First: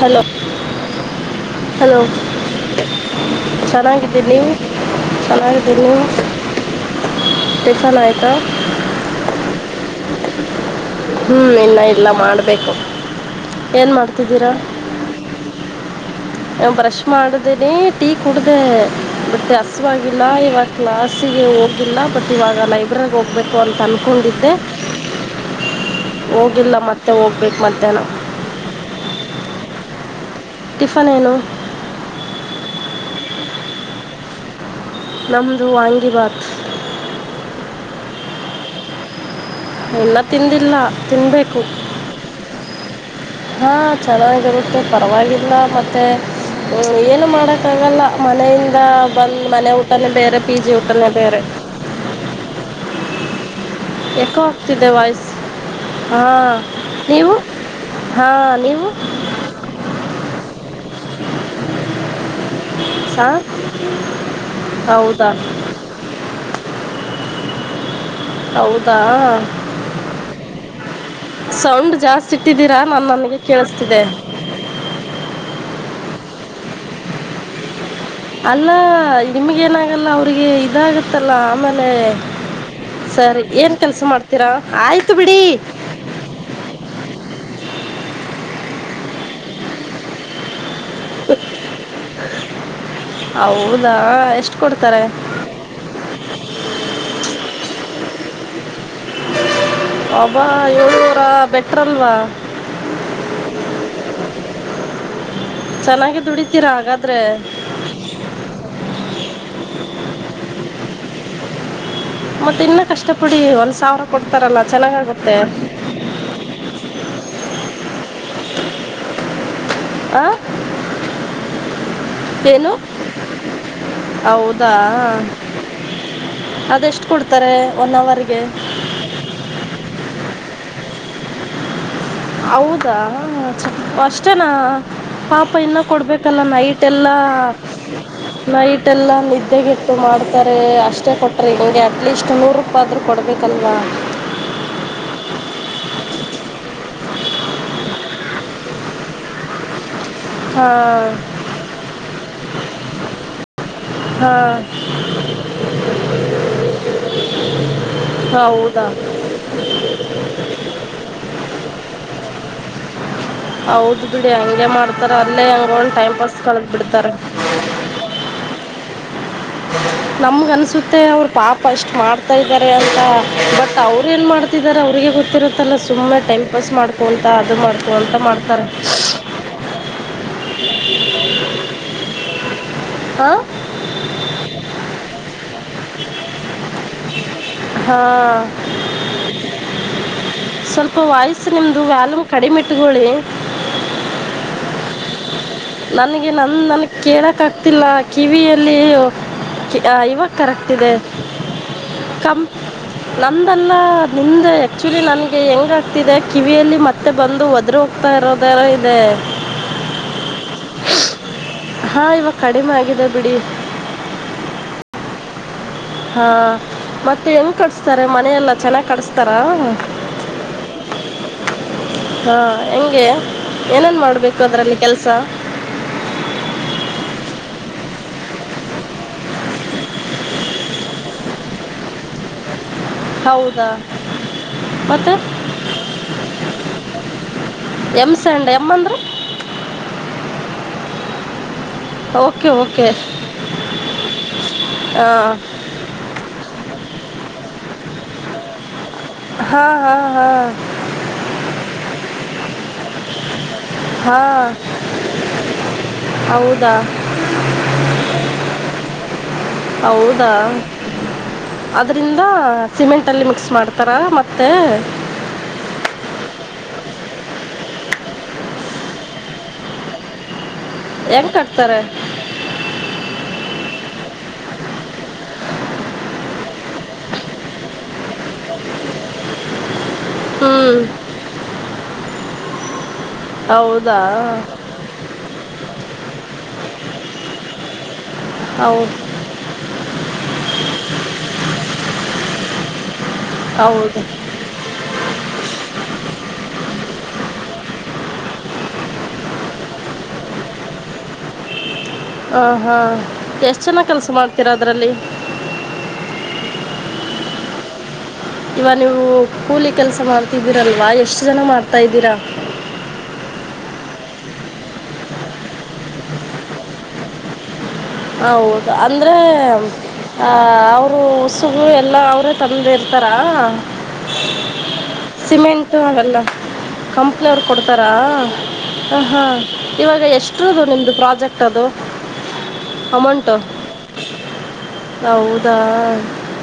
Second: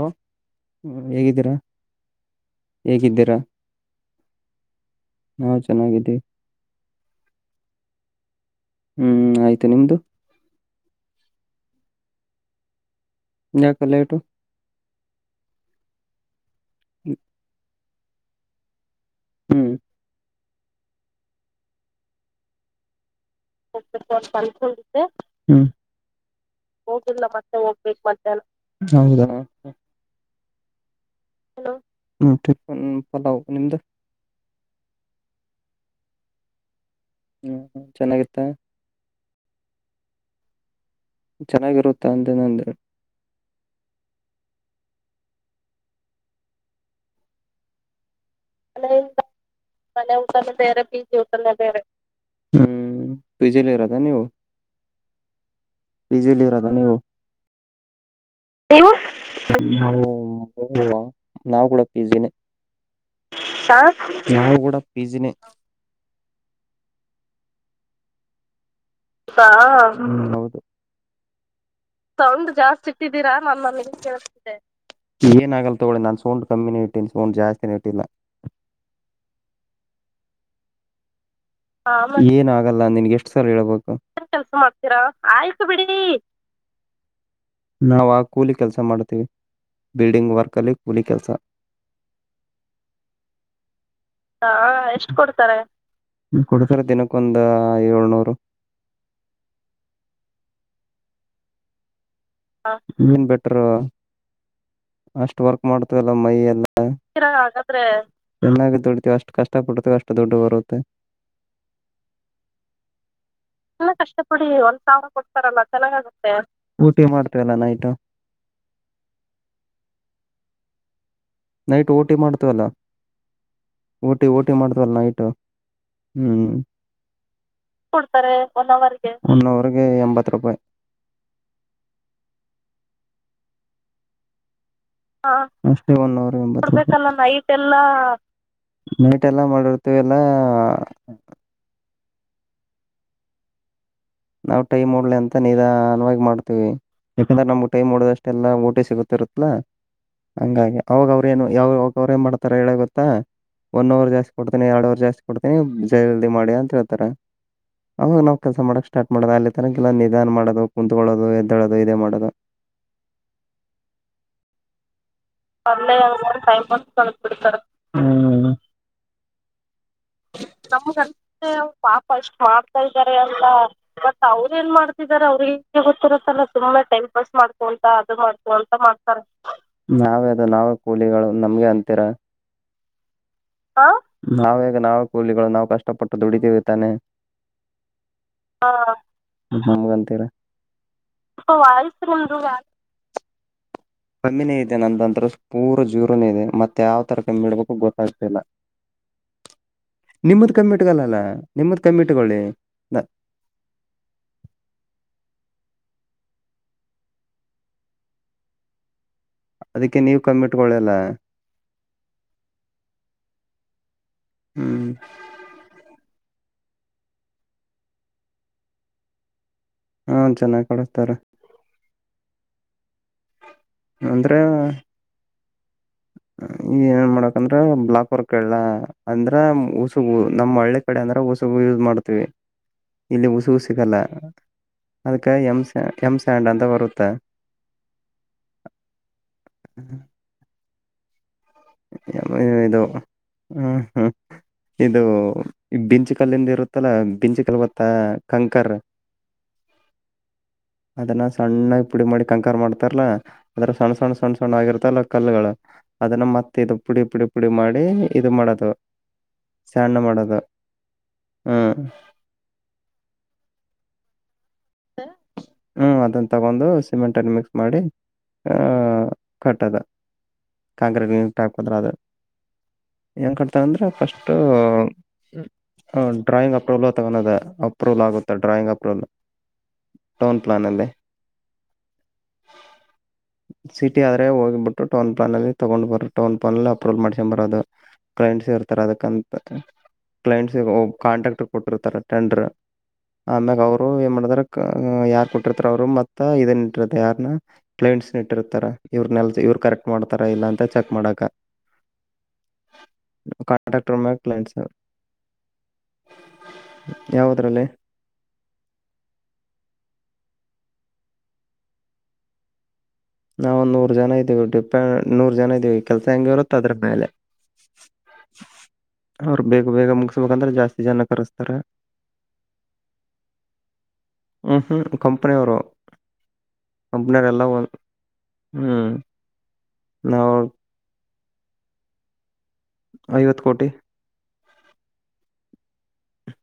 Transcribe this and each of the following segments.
Hello ಹ್ಮ್, ಹೇಗಿದ್ದೀರಾ hello ಚೆನ್ನಾಗಿದ್ದೀರಿ ನೀವು ನಾ ಚೆನ್ನಾಗಿದ್ದೀ ಸಾಲಯತ ಹ್ಮ್ ಆಯ್ತು ನಿಮ್ದು ಹ್ಮ್ ಇಲ್ಲ ಇಲ್ಲ ಮಾಡ್ಬೇಕು ಕಲ್ಲ ಟು ಬ್ರಷ್ ಮಾಡ್ದೇನನೆ ಟೀ ಕುಡ್ದ ಮತ್ತೆ ಹ್ಮ್ ಹಸುವಲ್ಲ ಇವಾಗ ಕ್ಲಾಸಿಗೆ ಹೋಗಿಲ್ಲ ಬಟ್ ಇವಾಗ ಲೈಬ್ರರಿ ಹೋಗ್ ಹೋಗಬೇಕು ಅಂತ ಅನ್ಕೊಂಡಿದ್ದೆ ಹ್ಮ್ ಹೋಗಿಲ್ಲ ಮತ್ತೆ ಹೋಗ್ಬೇಕು ಮಧ್ಯಾಹ್ನ ಹೌದಾಮ ಟಿಫನ್ ಏನು ಟಿಫನ್ ಪಲಾವ ನಿ ನಿಂದು ನಮದು ವಾಂಗಿ ಬಾಕ್ ಹ್ಮ್ ಹ ಚೆನ್ನಾಗಿತ್ತ ಇಲ್ಲ ತಿಂದಿಲ್ಲ ತಿನ್ನಬೇಕು ಚೆನ್ನಾಗಿರುತ್ತಾ ಅಂದ ನಂದರು ಹಾ ಚೆನ್ನಾಗಿರುತ್ತೆ ಪರವಾಗಿಲ್ಲ ಮತ್ತೆ ಏನು ಮಾಡಕ್ಕಗಲ್ಲ ಮನೆಯಿಂದ ಬಂದ್ ಮನೆ ಊಟಾನೇ ಬೇರೆ ಪಿ ಜಿ ಊಟಾನೇ ಬೇರೆ ಹ್ಮ್ ಪಜಲಿ ಇರತ್ತ ಎಕ್ಕೋ ಆಗ್ತಿದೆ ವಾಯ್ಸ್ ಹಾ ಪಿಜಿಲಿ ನೀವು ಹಾಂ ನೀವು ನಾ ಕೂಡ ಪಿಸಿನೇ ಹಾಂ ನವುಗೂಡ ಹೌದಾ ಪಿಜಿನೆ ಹೌದು ಹಾ ಹೌದು ಸೌಂಡ್ ಜಾಸ್ತಿ ಸೌಂಡ್ ಇಟ್ಟಿದ್ದೀರಾ ಜಾಸ್ತಿ ನಾನು ಇಟ್ಟಿದ್ದೀರಾ ನನಗೆ ನಏ ಕೇಳಿಸ್ತಿದೆ ತಗೊಳ್ಳಿ ನನ್ ಸೌಂಡ್ ಕಮ್ಮಿನೇ ಇಟ್ಟಿನಿ ಸೌ ಜಾಸ್ನೇ ಇಟ್ಟಿಲ್ಲ ಅಲ್ಲ ನಿಮ್ಗ ಏನಾಗಲ್ಲ ಅವ್ರಿಗೆ ಇದಾಗತ್ತೆ ಗತ್ತಲ್ಲಾ ಆಮೇಲೆ ಏನ್ ಆಗಲ್ಲ ನಿನ್ಗೆ ಎಷ್ಟ್ ಸರಿ ಸಲ ಏನ್ ಹೇಳ್ಬೇಕು ಕೆಲ್ಸ ಏನ್ ಮಾಡ್ತೀರಾ ಆಯ್ತು ಬಿಡಿ [inaudible] ಆಯ್ತು ನಾವವು ಆ ಕೂಲಿ ಕೆಲಸ ಮಾಡ್ತೀವಿ ಬಿಲ್ಡಿಂಗ್ ವರ್ಕ್ ಅಲ್ಲಿ ಕೂಲಿ ಕೆಲ್ಸ ಹೌದಾ ಹಾ ಎಷ್ಟು ಕೊಡ್ತಾರೆ ಎಷ್ಟ್ ಕೊಡ್ತಾರೆ ಕೊಡ್ತಾರೆ ದಿನಕ್ಕೊಂದ ಏಳ್ನೂರು ಅಬಾ ಏಳ್ನೂರ ಬೆಟ್ರಲ್ವಾ ಏನ್ ಬೆಟರು [inaudible] ಅಷ್ಟು ವರ್ಕ್ ಮಾಡ್ತವಲ್ಲ ಚೆನ್ನಾಗಿ ಮೈ ಎಲ್ಲ ದುಡಿತೀರ ಹಾಗಾದ್ರೆ ಚೆನ್ನವಿ ಅಷ್ಟ ಕಷ್ಟ ಪಡ್ತ ಅ ಅ ಬರವತ್ತ [inaudible] ಮತ್ತೆ ಇನ್ನ ಕಷ್ಟ ಎಲ್ಲ ಕಷ್ಟಪಡಿ ಒಂದ್ ಸಾವಿರ ಕೊಡ್ತಾರಲ್ಲ ಚೆನ್ನಾಗಾಗುತ್ತೆ ಮಾಡ್ತೇವಲ್ಲ ನಾಯತು ಆ ನ ಟೋಟ್ ಏನು ಓಟಿ ಓಟಿ ಹೌದಾ ಮಾಡ್ತವಲ್ಲ ನೈಟ್ ಹ್ಮ್ ಅದೆಷ್ಟು ಕೊಡ್ತಾರೆ ಒನ್ ಅವರ್ಗೆ ಕೊಡ್ತ ಒರ್ಗೆ ಎಂಬತ್ ರೂಪಾಯಿ ಹೌದಾ ಅಷ್ಟೇನಾ ಪಾಪ ಇನ್ನೂ ಅಷ್ಟೇ ಒನ್ ಅವರ್ ಕೊಡ್ಬೇಕಲ್ಲ ಎಂಬತ್ ನೈಟ್ ಎಲ್ಲಾ ರೂಪಾಯಿ ಎಲ್ಲಾ ನೈಟ್ ಎಲ್ಲಾ ನಿದ್ದೆಗೆ ಮಾಡ್ತಾರೆ ಅಷ್ಟೇ ಕೊಟ್ರಿ ನಿಮಗೆ ಅಟ್ ಲೀಸ್ಟ್ ನೂರು ರೂಪಾಯ ಆದ್ರೂ ಕೊಡ್ಬೇಕಲ್ವಾ ನಾವ್ ಟೈಮ್ ಡ್ಲ ಅಂತ ನೀ ಅನ್ಾಗಿ ಮಾಡ್ತೀವಿ ಯಾಕಂದ್ರ ನಮ್ ಟೈಮ್ ಹೊಡದ ಅಷ್ಟೆ ಎಲ್ಲ ಊಟಿ ಸಿಗುತ್ತಿರುತ್ತಲಾ ಹಂಗ ಹಾಂ ಅವಾಗ ಅವ್ರೇಏನು ಯಾವಾಗ ಅವ್್ರ ಏನ್ ಮಾಡ್ತಾರ ಹೇಳ ಗೊತ್ತಾ ಒನ್ ಅವರ್ ಜಾಸ್ತಿ ಹಾಂ ಕೊಡ್ತೀನಿ ಎರಡ್ ಅವರ್ ಜಾಸ್ತಿ ಕೊಡ್ತೀನಿ ಜೈಲ್ದ ಮಾಡಿ ಅಂತ ಹೇಳ್ತಾರೆ ಅವಾಗ ನಾವ್ ಕೆಲಸ ಹೌದಾ ಮಾಡಕ್ಷ್ಟು ಸ್ಟಾರ್ಟ್ ಮಾಡೋದು ಅಲ್ಲಿ ತನಕಲ್ಲ ನಿಧಾನ ಮಾಡೋದು ಕುತ್ಕೊಳ್ಳೋದು ಎದ್ದಳೋದು ಇದದೆ ಮಾಡೋದು ಹೌದ್ ಬಿಡಿ ಹಂಗೆ ಮಾಡ್ತ ತ ಅಲ್ಲೇ ಹಂಗ ಟೈಮ್ ಪಾಸ್ ಕಳದ ಬಿಡ್ತಾರ ಹ ನಮ್ಗನ್ೆ ಅವ್ ಪಾಪ ಎಷ್ಟ್ ಮಾಡ್ತಾ ಇದ್ದಾರೆ ಅಂತ ಬಟ್ ಅವ್ರು ಮತ್ತ ಏನು ಅವ್ರ ಏನ್ ಮಾಡ್ತಿದ್ದಾರೆ ಅವರಿಗೆ ಮಾಡ್ತಾರೆ ಅವ್ರಿಗೆ ಗೊತ್ತಿರುತ್ತಲ್ಲ ಹಗೆ ಸುಮ್ಮನೆ ಗೊತ್ತಿರತ್ತಲ್ಲ ಟೈಮ್ ಪಾಸ್ ಸುಾ ಟೈಮ್ ಮಾಡ್ಕೊತ ಪಾಸ್ ಅದು ಮಾಡ್ಕೊಂತ ಅದು ಮಾಡ್ಕೊತ ಮಾಡ್ತಾರೆ ಮಾಡ್ಕೊಂತ ಮಾಡ್ತಾರೆ ಅದು ನಾವ ಕೂಲಿಗಳು ನಮ್ಗೆ ಅಂತಿರ ಹಾ ನಾವೇಗ ನಾಾವ ಕೂಲಿಗಳು ನಾವವು ಕಷ್ಟಪಟ್ಟು ದುಡಿದೀವಿ ತಾನೆ ಹಾ ನಮ್ಗಂತೀರ ಸ್ವಲ್ಪ ವಾಯ್ಸು ನಿಮ್ದು ವ್ಯಾಲ್ಯೂಮ್ ಕಡಿಮೆ ಇಟ್ಕೊಳ್ಳಿ ಕಮ್ಮಿನೇ ಇದೆ ನಂದಂತ್ರ ಪೂರ ಜೀರೋನೇ ನನ್ಗೆ ಇದೆ ನನ್ ಮತ್ತೆ ನನ್ಗ್ ಯಾವ ತರ ಕೇಳಕ್ ಕಮ್ಮಿ ಇಡ್ಬೇಕು ಆಗ್ತಿಲ್ಲ ಗೊತ್ತಾಗ್ತಿಲ್ಲ ಕಿವಿಯಲ್ಲಿ ನಿಮ್ಮದ್ ಕಮ್ಮಿ ಇವಾಗರಗ್ತಿದೆ ಇಟ್ಗಲ್ಲಲ್ಲ ನಿಮ್ಮದ್ ಕಮ್ಮಿ ಇಟ್ಕೊಳ್ಳಿ ಕಂ ನಮಂದಲ್ಲ ನಿಮ್ದೆ ಆಕ್ಚುಲಿ ನನ್ ಗೆ ಹೆಂಗ ಆ್ತಿದೆ ಕಿವಿಯಲ್ಲಿ ಮತ್ತೆ ಬಂದು ಒದ್ರ ಹೋಗ್ತಾ ಇರೋದಾರ ಇದೆ ಅದಕ್ಕೆ ನೀವ ಕಮ್ಮಿಟ್ಕೊೊಳ್ಳಲ್ಲ ಹಾ ಇವಾಗ ಕಡಿಮೆ ಆಗಿದೆ ಬಿಡಿ ಹ್ಮ್ ಹಾ ಮತ್ತೆ ಹೆಂಗ್ ಕಡಸ್ತಾರೆ ಮನೆಯ ಎೆಲ್ಲಾ ಚೆನ್ನಾಗ್ ಕಡಸ್ತಾರಾ ಹ್ಮ ಚೆನ್ನಾಗಿ್ ಕಳಸ್ತಾರ ಹಾ ಹೆಂಗೆ ಏನೇನ್ ಅಂದ್ರೆ ಮಾಡ್ಬೇಕು ಅದರಲ್ಲಿ ಕೆಲಸ ಯಾಕಂದ್ರೆ ಬ್ಲಾಕ್ ವರ್ಕ್ಲ್ಲ ಅಂದ್ರ ಉಸುಗು ನಮ್ ಹಳ್ಳಿ ಕಡೆ ಅಂದ್ರ ಉಸುಗ ಯೂಸ್ ಮಾಡ್ತೀವಿ ಇಲ್ಲಿ ಉಸಿಗು ಹೌದಾ ಸಿಗಲ್ಲ ಮತ್ತೆ ಅದ್ಕ ಎಮ್ ಸ ಎಮ್ ಸ್ಯಾಂಡ್ ಅಂತ ಬರುತ್ತೆ ಎಮ್ಸಂಡ್ ಎಮ್ಮಂದ್ರ ಓಕೆ ಓಕೆ ಹ್ಮ ಹ್ಮ ಇದು ಹಾಂ ಬಿಂಚಿ ಕಲ್ಲಿಂದ ಇರುತ್ತೆ ಮತ್ತಲ ಬಿಂಜಿ ಕಲ್ವತ್ತಾ ಕಂಕರ್ [inaudible] ಹಾಂ ಹಾಂ ಹಾಂ ಅಲ್ಲಾ ಸಣ್ಣಾ ಇಪ್ಪಡಿ ಮಾಡಡಿ ಕಂಕಾರ್ ಮಾಡ್ತಾರಲ್ಲಾ ಅದ್ರ ಸಣ್ಣ ಸಣ್ಣ ಸಣ್ಣ ಹಾಂ ಸಣ್ಣ ಆಗಿರ್ತಲ್ಲ ಕಲ್ಲುಗಳು ಅದನ್ನ ಮತ್ತ ಹೌದಾ ಇದು ಪುಡಿ ಪುಡಿ ಪುಡಿ ಮಾಡಿ ಇದು ಮಾಡದು ಹೌದಾ ಹ್ಮ್ ಅದ್ರಂದ ಸಿಮೆಂಟ್ ಅಲ್ಲಿ ಮಿಕ್ಸ್ ಮಾಡ್ತಾರ ಮತ್ತ ಹ್ಮ್ ಅದನ್ನು ತಗೊಂಡು ಸಿಮೆಂಟನ್ನು ಮಿಕ್ಸ್ ಮಾಡಿ ಕಟ್ಟದ ಕಾಂಗ್ರೀಟ್ ಹೆಂಗ್ ಟೈಪ್ ಕಟ್ತಾರೆ ಬಂದರ ನ್ ಕಡ ಅಂತಂದ್ರೆ ಫಸ್ಟ್ ಹ ಡ್ರಾಯಿಂಗ್ ಅಪ್ರೂವಲ್ ತಗೋದ ಅಪ್ರೂವಲ್ ಆಗುತ್ತೆ ಡ್ರಾಯಿಂಗ್ ಅಪ್ರೂವಲ್ ಟೌನ್ ಹ್ಞೂ ಪ್ಲಾನಲ್ಲಿ ಹೌದಾ ಸಿಟಿ ಆದರೆೆ ಹೋಗಿಬಿಟ್ಟು ಟೌನ್ ಪ್ಲಾನಲ್ಲಿ ತಗೊಂಡ್ ಬರ ಟೌನ್ ಪ್ಲಾಾನಲ್ಲಿ ಅಪ್ರೂವಲ್ ಮಾಡ್ಸಕೊಂಡಂಬರೋದು ಕ್ಲೈಂಟ್ಸ್ ಇರ್ತಾರೆ ಹೌದು ಅದಕ್ಕಂತ ಕ್ಲೈಂಟ್ಸ್ ಕಾಂಟ್ರಕ್ಟ್ ಕೊಟ್ಟಿರ್ತಾರೆ ಟೆಂಡ್ರ ಅ ಅಂದಾಗ ಅವ್ರು ಹೌದು ಏನ್ ಮಾಡಿದಾರ ಯಾರ್ ಕೊಟ್ಟಿರ್ತಾರ ಅವ್ರು ಮತ್ತ ಇದನ್ ಇಟ್ಟಿರ್ತ ಯಾರನ್ನ ಕ್ಲೈಂಟ್ಸ್ ಇಟ್ಟಿರ್ತಾರ ಇವ್ರ ನಲ್ ಕರೆಕ್ಟ್ ಮಾಡ್ತಾರ ಇಲ್ಲ ಅಂತ ಚೆಕ್ ಮಾಡಕ ಹ ಹಾ ಎಷ್ಟ ಚನ ಕೆಲ್ಸ ಮ್ಯಾಗ ಮಾಡ್ತೀರಾ ಕ್ಲೈಂಟ್ಸ್ ಅದ್ರಲ್ಲಿ ಯಾವದ್ರಲ್ಲಿ ಇವ ನೀವು ಕೂಲಿ ಕೆಲ್ಸ ಮಾಡ್ತಿದ್ದೀರಲ್ವಾ ಎಷ್ಟು ಜನ ಮಾಡ್ತಾ ಇದ್ದೀರಾ ನಾವ ಒಂದ ನೂರ್ ಜನ ಇದ್ದೀವಿ ಡಿಪೆಂಡ್ ನೂರ್ ಜನ ಇದೀವಿ ಕೆಲ್ಸ ಹೆಂಗಗೆವರತ್ತ ಅದ್ರ ಮೇಲೆ ಹೌದು ಅಂದ್ರೆ ಅವ್ರು ಬೇಗ ಬೇಗ ಆ ಮುಗಿಸ್ಬೇಕಂದ್ರೆ ಜಾಸ್ತಿ ಅವರು ಜನ ಕರೆಸ್ತಾರೆ ಉಸುಗು ಎಲ್ಲ ಅವ್ರೇ ತಂದ ಇರ್ತಾರಾ ಹ ಹ್ಮ ಸಿಮೆಂಟ್ ಹಾಗಲ್ಲ [inaudible] ಕಂಪ್ನ ಅವ್ರು ಕಂಪ್ನಿಯವರೆಲ್ಲ ಒಂದ್ ಕೊಡ್ತಾರಾ ಹ್ಮ್ ಹ ಹಾ ಇವಾಗ ನಾವು ಎಷ್ಟದು ನಿಮ್ದು ಪ್ರಾಜೆಕ್ಟ್ [inaudible] ಟ್ಟದು ಅಮೌಂಟ ಐವತ್ತು ಕೋಟಿ ಹೌದಾ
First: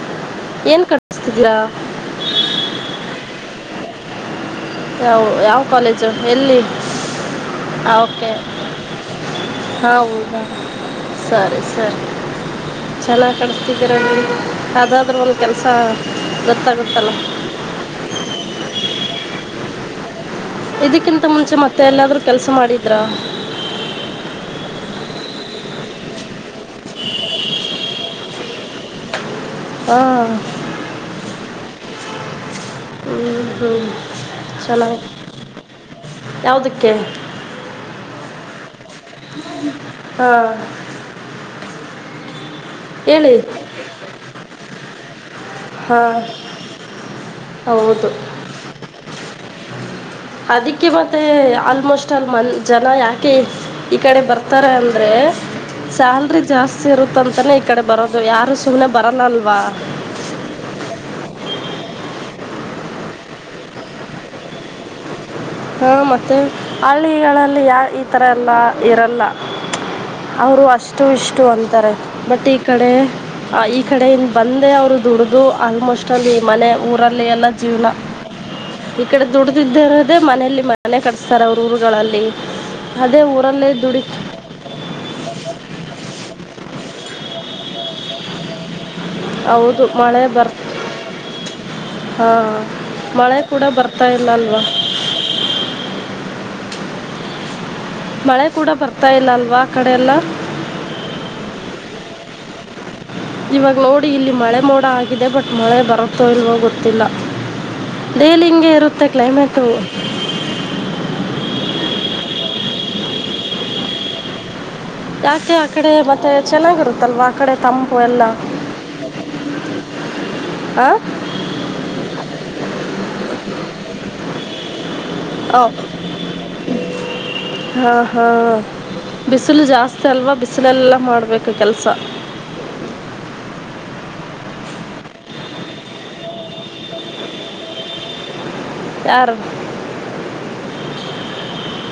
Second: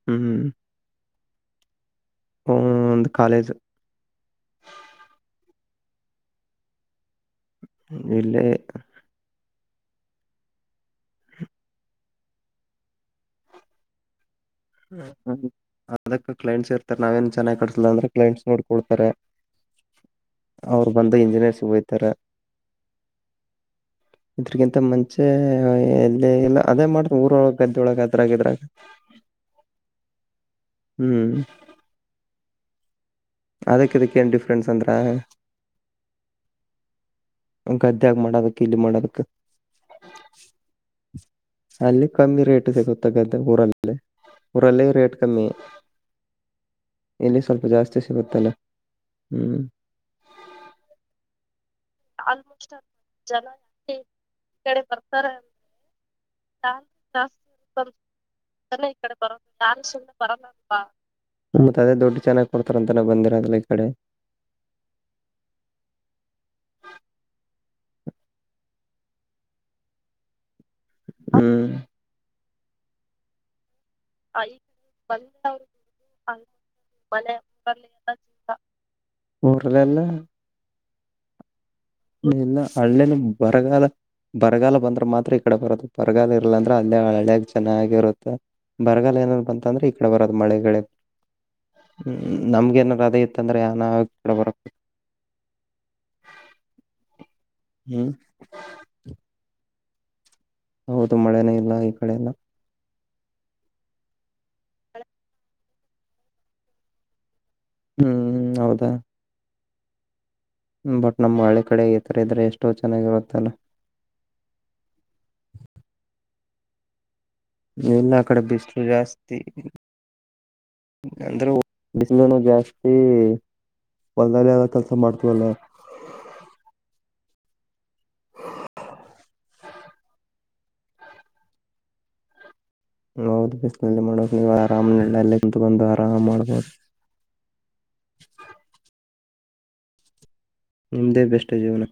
ಹ್ಮ್ ತಿದಿರಾ [inaudible] ಹ ಒಂದು ಕಾಲೇಜ್ ಯಾವ ಯಾವ ಕಾಲೇಜು ಎಲ್ಲಿ [inaudible] ಓಕೆ ಇಲ್ಲೇ ಹೌದಾ ಸರಿ ಸರಿ [inaudible] ಚಲ ಕಳಿಸತಿದ್ದೀರ ನೀಡಿ ್ಮ ಅದಕ್ಕ ಕ್ಲೈಂಟ್ಸ್ ಇರ್ತಾರೆ ಗೊತ್ತಾಗುತ್ತಲ್ಲ ನಾವೇಏನ್ ಚೆನ್ನಾಗ್ ಕಡ್ಸಿಲ್ಲ ಅಂದ್ರೆ ಕ್ಲೈಂಟ್ಸ್ ನೋಡ್ಕೊಡ್ತಾರೆ [inaudible] ಅವರು ಬಂದು ಇದಕ್ಕಿಂತ ಮುಂಚೆ ಇಂಜಿನಿಯರ್ ಸಿಗೆ ಮತ್ತೆ ಬೈತಾರೆ ಎಲ್ಲಾದರೂ ಕೆಲಸ ಮಾಡಿದ್ರಾ ಇದ್ರಗಿಂತ ಮುಂಚೆ ಮುಂಚೆ ಎ ಎಲ್ಲ ಅದೇ ಮಾಡತ ಊರೊಳ ಗದ್ದೆೊಳಗ ಅದ್ರಾಗದ್ರಾಗ ಹಾ [inaudible] ಹ್ಮ್ ಹ್ಮ್ ಹ್ಮ್ ಅದಕ್ ಇದಕ್ಕ ಏನ್ ಡಿಫ್ರೆನ್ಸ್ ಚಲಾಗಿು ಅಂದ್ರ ಯಾವದಕ್ಕೆ [inaudible] ಗದ್ದೆಗ ಮಾಡೋದಕ್ ಇಲ್ಲಿ ಮಾಡದಕ್ ಹಾಂ ಅಲ್ಲಿ ಕಮ್ಮಿ ರೇಟ್ ಹೇಳಿ ಸಿಗತಕ್ಕ್ದ ಊರಲ್ಲಿ ಊರಲ್ಲಿ ರೇಟ್ ಕಮ್ಮಿ ಹಾಂ ಇಲ್ಲಿ ಸ್ವಲ್ಪ ಜಾಸ್ತಿ ಹೌದು ಸಿಗುತ್ತಲ್ಲ ಹ್ಮ್ [inaudible] ಅದಕ್ಕೆ ಮತ್ತೆ ಆಲ್ಮೋಸ್ಟ್ ಅಷ್ಟ ಅಲ್ಲಿ ಮನ್ ಜನ ಯಾಕೆ ಈ ಕಡೆ ಬರ್ತಾರೆ ಅಂದ್ರೆ ಸ್ಯಾಲ್ರಿ ಜಾಸ್ತಿ ಇರುತ್ತ ಅಂತಾನೇ ಈ ಕಡೆ ಬರೋದು ಯಾರು ಸುಮ್ಮ್ನೆ ಬರಲ್ಲಲ್ವಾ ಮತ್ತೆ ಅದೇ ದುಡ್ಡು ಚೆನ್ನಾಗ್ ಕೊಡ್ತಾರ ಅಂತನ ಬಂದಿರ ಅದ್ರ ಈ ಕಡೆ ಹಾ ಮತ್ತೆ ಹಳ್ಳಿಗಳಲ್ಲಿ ಯಾ ಈ ತರ ಎಲ್ಲ ಇರಲ್ಲ [inaudible] ಅವರು ಅಷ್ಟು ಇಷ್ಟು ಹ್ಮ್ ಅಂತಾರೆ ಬಟ್ ಈ ಕಡೆ ಈ ಕಡೆಯಿಂದ ಬಂದ ಅವ್ರು ದುಡ್ದು ಆಲ್ಮೋಸ್ಟ್ ಅಲ್ಲಿ ಮನೆ ಊರಲ್ಲಿ ಎಲ್ಲ ಜೀವ್ನ ಈ ಕಡೆ ಊರಲೆಲ್ಲ ದುಡ್ದಿದ್ದರದೇ ಮನೇೆಯಲ್ಲಿ ಮನೆ ಕಟ್ಸ್ತಾರ ಅವರು [inaudible] ಇಲ್ಲ ಹಳ್ಳಲಿ ಬರಗಾಲ ದುಡಿ ಬರಗಾಲ ಬಂದ್ರೆ ಮಾತ್ರ ಈ ಕಡೆ ಬರದು ಬರಗಾಲ ಇರಲ್ಲಂತ ಅಲ್ಲೇ ಹಳ್ಳ್ಯಾಗ ಚೆನ್ನಾಗಿರುತ್ತೆ ಬರಗಾಲ ಏನಾದ್ ಬಂತ ಹೌದು ಅಂದ್ರೆ ಈ ಕಡೆ ಮಳೆ ಬರದು ಬರ್ ಮಳೆಗಳೇ ಹ್ಮ್ ಹಾಂ ನಮ್ಗೆನಾರ್ ಅದೆ ಮಳೆ ಇತ್ತ ಅಂದ್ರೆ ಕೂಡ ಯಾನ ಬರ್ತಾ ಇಲ್ಲ ಕೂಡ ಅಲ್ವಾ ಬರಕ್ ಹ್ಮ್ ಮಳೆ ಕೂಡ ಬರ್ತಾ ಇಲ್ಲ ಅಲ್ವಾ ಆ ಕಡೆ ಎಲ್ಲ ಹೌದು ಮಳೆನೇ ಇಲ್ಲ ಈ ಕಡೆ ಎಲ್ಲ ಇವಾಗ ನೋಡಿ ಇಲ್ಲಿ ಮಳೆ ಮೋಡ ಆಗಿದೆ ಬಟ್ ಮಳೆ ಬರುತ್ತೋ ಇಲ್ವೋ ಗೊತ್ತಿಲ್ಲ ಡೈಲಿ ಹ್ಮ್ ಹಿಂಗೆ ಹೌದಾ ಇರುತ್ತೆ ಕ್ಲೈಮೇಟು ಬಟ್ ನಮ್ಮ್ ಹಳ್ಳಿ ಕಡೆ ಈ ತರ ಇದ್ರೆ ಎಷ್ಟೋ ಚೆನ್ನಾಗಿರುತ್ತಲ್ಲ ಯಾಕೆ ಆ ಕಡೆ ಮತ್ತೆ ಚೆನ್ನಾಗಿರುತ್ತಲ್ವಾ ಕಡೆ ತಂಪು ಇಲ್ಲ ಎಲ್ಲ ಕಡೆ ಬಿಸಿಲು ಜಾಸ್ತೀ ಹಾಂ ಅಂದ್ರೂ ಬಿಸಿಲುನು ಜಾಸ್ತಿ ಒಂದಾಲ ಕೆಲ್ಸ ಮಾಡ್ತವಲ್ಲ ಹಾಂ ಹಾ ಹಾ [inaudible] ಬಿಸಿಲು ಜಾಸ್ತಿ ಅಲ್ವಾ ಬಿಸಿಲೆಲ್ಲ ಮಾಡಬೇಕು ಕೆಲಸ ಹೌದು ಬಿಸಲ್ಲಿ ಮಾಡ ನೀವು ಆರಾಮನಲ್ಲಲ್ಲಂತ ಬಂದು ಆರಾಮ್ ಮಾಡಬೋದು ಹೂ ಹೂ [unintelligible] ಯಾರು [inaudible] ನಿಮ್ದೇ ಬೆಸ್ಟ್ ಜೀವನ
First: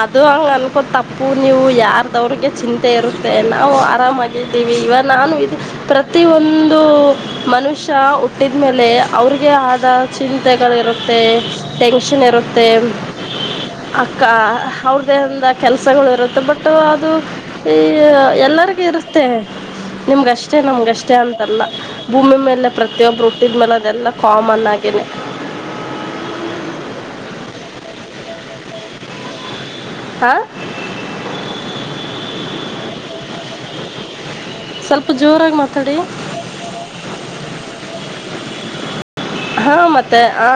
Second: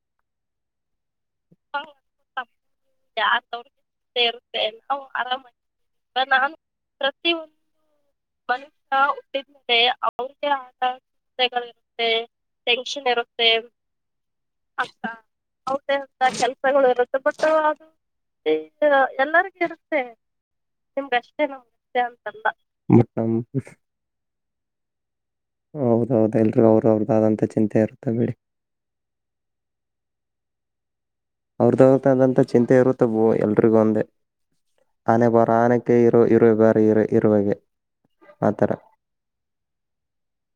ಅದು ಹಂಗ ಅನ್ಕೊತಪ್ಪ ಪೂ ನೀವು ಯಾರ್ದವ್ರಿಗೆ ಚಿಂತೆ ಇರುತ್ತೆ ನಾವು ಆರಾಮಾಗಿದ್ದೀವಿ ಇವ ನಾನು ಇ ಪ್ರತಿ ಪ್ರತಿ ಒಂದು ಮನುಷ್ಯ ಹಟ್ಟಿದ್ಮೇಲೆ ಅವ್ರಿಗೆ ಆದ ಚಿಂತೆಗಳಿರುತ್ತೆ ಟೆನ್ಷನ್ ಇರುತ್ತೆ ಟೆನ್ಷನ್ ಇರುತ್ತೆ ಅಕ್ಕ ಅವ್ರ್ದೇಂದ ಕೆಲ್ಸಗಳು ಇರುತ್ತೆ ಬಟ್ ಅದು ಈ ಎಲ್ಲರಿಗ ತೆ ನಿಮ್ಗಷ್ಟೇ ನಮ್ಗಷ್ಟೇ ಅಂತಲ್ಲ ಭೂಮಿ ಮೇಲೆ ಪ್ರ [unintelligible] ಬಟ್ ಮತೊಬ್ ನಮ್ ರರುಟ್ಟಿದ್ಮೇಲ ಅದೆಲ್ಲ ಕಾಮನ್ ಆಗನೆ ಎಲ್ರೂ ಅವರು ಅವ್ರದ ಆದಂತಥ ಚಿಂತೆ ಇರುತ್ತ ಬೀಡಿ ಹ [inaudible] ಅವ್ರದ್ದತ ಆದಂಥ ಚಿಂತೆ ಇರುತ್ತೋ ಎಲ್ರಿಗೂ ಒಂದೇ ಸ್ವಲ್ಪ ಆನೆ ಬರ ಜೋರಾಗಿ ಆನಕ ಮಾತಾಡಿ ಇರೋ ಇರುವೆ ಬರ ಇರ ಇರುವಾಗೆ ಆತರ ಹಾ ಮತ್ತೆ ಆ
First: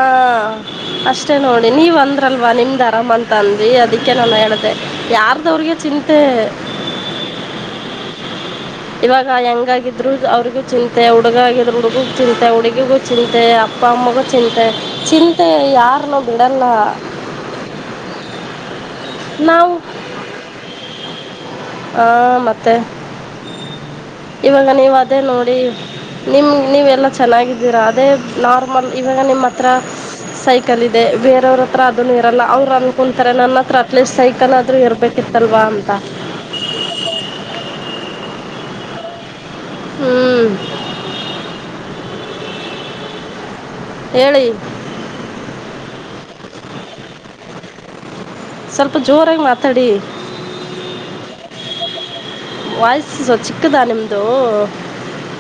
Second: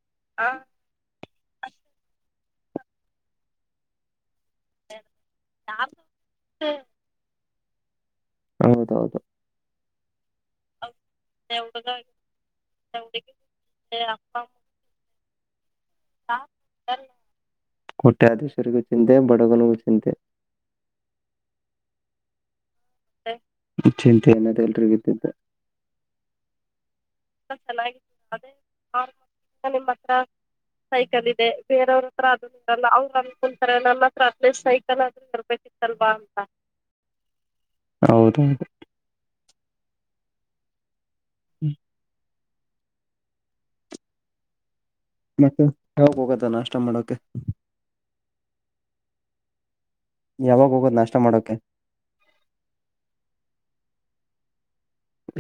ಅಷ್ಟ [unintelligible] ಅಷ್ಟೆ ನೋಡಿ ನೀವ ಅಂದ್ರಲ್ವಾ ನಿಮ್ದ್ ಅರಾಮ ಅಂತ ಅಂದ್ವಿ ಅದಕ್ಕೆ ನಾನು ಹೇಳ್ದ ಯ ಅದ ಅವ್ರಿಗೆ ಚಿಂತೆ ಹೌದೌದು ಇವಾಗ ಹೆಂಗಗಿದ್ರು ಅವ್ರ [unintelligible] ಚಿಂತೆ ಹುಡುಗಗಿದ್ರ ಹುಡುಗ ಚಿಂತೆ ಹುಡುಗಿಗೂ ಚಿಂತೆ ಅಪ್ಪ ಅಮ್ಮಗೂ ಚಿಂತೆ ಚಿಂತೆ ಯಾರನ್ನೂ ಬಿಡಲ್ಲ ಕಟ್ಟೆ ಆದ ದೇಶಗ [unintelligible] ಚಿಂತೆ ನಾವು ಬಡಗನವು ಚಿಂತೆ ಹ್ಮ ಮತ್ತೆ ಮ ಚಿಂತೆ ಅನ್ನೋದು ಇವಾಗ ನೀವ ಎಲ್ರಿಗೂ ಅದೇ ಇದ್ದಿದ್ದೆ ನೋಡಿ ನಿಮ್ ನೀವೆಲ್ಲ [unintelligible] ಚೆನ್ನಾಗಿದ್ದೀರಾ ಅದೇ ನಾರ್ಮಲ್ ಇವಾಗ ನಿಮ್ಮ ಹತ್ರ ಸೈಕಲ್ ಇದೆ ಬೇರೆಯವ್ರ ಹತ್ರ ಅದನ್ನ ಇರಲ್ಲ ಅವರು ಅನ್ಕೊತಾರೆ ನನ್ನ ಹತ್ರ ಅಟ್ಲೀಸ್ಟ್ ಸೈಕಲ್ ಆದ್ರೂ ಇರ್ಬೇಕಿತ್ತ ಲ್ ಬಂತ [unintelligible] [inaudible] [inaudible] ಹ್ಮ್ ಹ್ಮ [unintelligible] ಹೇಳಿ ಮತ್ತೆ ಹಾವ ಹೋಗದ ನಾಷ್ಟ ಮಾಡಕ [unintelligible] ಸ್ವಲ್ಪ ಜೋರಾಗಿ ಮಾತಾಡಿ ಯಾವಾಗ ಹೋಗೋದ್ ನಾಷ್ಟ ಮಾಡೋಕೆ ವಾಯಸುಸ ಚಿಕ್ಕದಾ ನಿಮ್ದು [inaudible]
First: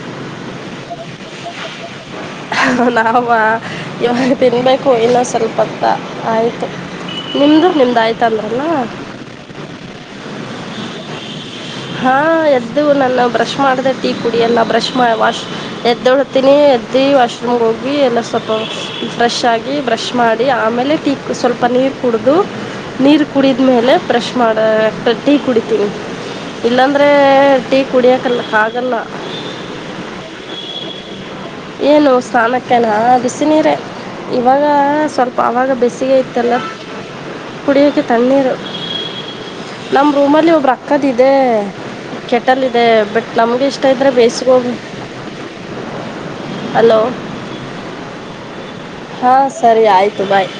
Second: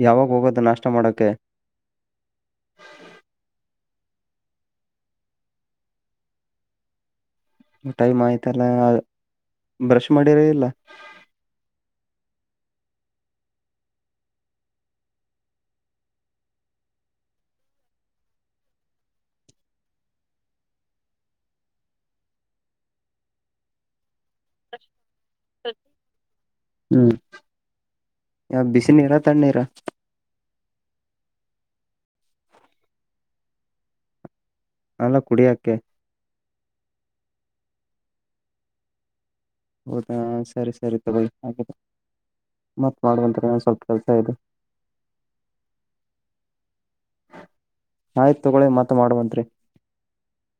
ಯಾವಾಗ ಹೋಗೋದು ನಾಷ್ಟ ಮಾಡಕ್ಕೆ. ನವಾಗ [unintelligible] ಇವಾಗ ತಿನ್ನಬೇಕು ಇನ್ನೂ ಸ್ವಲ್ಪತ್ತ ಆಯಿತು. ನಿಮ್ದು ನಿಮ್ದ ಟೈಮ್ ಆಯ್ತ ಅಂದ್ರಲ್ಲ. ಆಯ್ತಲ್ಲ ಬ್ರಷ್ ಮಾಡಿರ ಇಲ್ಲ ಹಾ ಎದ್ದು ನನ್ನ ಬ್ರಷ್ ಮಾಡ್ರೆ ಟೀ ಕುಡಿಿಯಲ್ಲ ಬ್ರಷ್ ವಾಶ್ ಎದ್ದ ಹೊಳತೀನಿ ಎದ್ದ. ವಾಶ್ರೂಮ್ಗೆ ಹೋಗಿ ಎಲ್ಲ ಸ್ವಲ್ಪ ಫ್ರೆಶ್ ಆಗಿ ಬ್ರಷ್ ಮಾಡಿ ಆಮೇಲೆ ಟೀಕ್ ಸ್ವಲ್ಪ ನೀರು. ಕುಡಿದು ನೀರು ಕುಡಿದ್ಮೇಲೆ ಬ್ರಷ್ ಮಾಡ ಟೀ ಕುಡಿತೀನಿ. ಇಲ್ಲಾಂದ್ರೆ ಹ್ಮ್ ಟೀ ಕುಡಿಯಕಲ್ಲ ಯಾವ ಬಿಸಿ ಹಾಗಲ್ಲ. ನೀರ ತಣ್ಣೀರ ಏನು ಸ್ನಾನಕ್ಕೇನಾ ಬಿಸಿನೀರ. ಇವಾಗ ಅಲ್ಲ ಸ್ವಲ್ಪ ಅವಾಗ ಕುಡಿಯಕ್ಕೆ ಬೇಸಿಗೆ ಇತ್ತಲ್ಲ ಕುಡಿಯಕ್ಕೆ ತ್ಣೀರು ಹೌದಾ ಸರಿ ಸರಿ ತ ಬೈ [unintelligible] ಕೆಟ್ಟಲ್ಲ ಇದೆ ಬಟ್ ಒಂದ್ ನಮ್ಗೆ ಸ್ವಲ್ಪ ಇಷ್ಟ ಇದ್ರೆ ಕೆಲ್ಸ ಇದೆ ಬೇಯಸಗ ಹೋಗ್ಿ ಹಲೋ ಆಯ್ತ್ ತಗೊಳ್ಳಿ ಮತ್ ಹಾ ಮಾಡುವಂತ್ರಿ ಸರಿ ಆಯ್ತು ಬಾಯ್.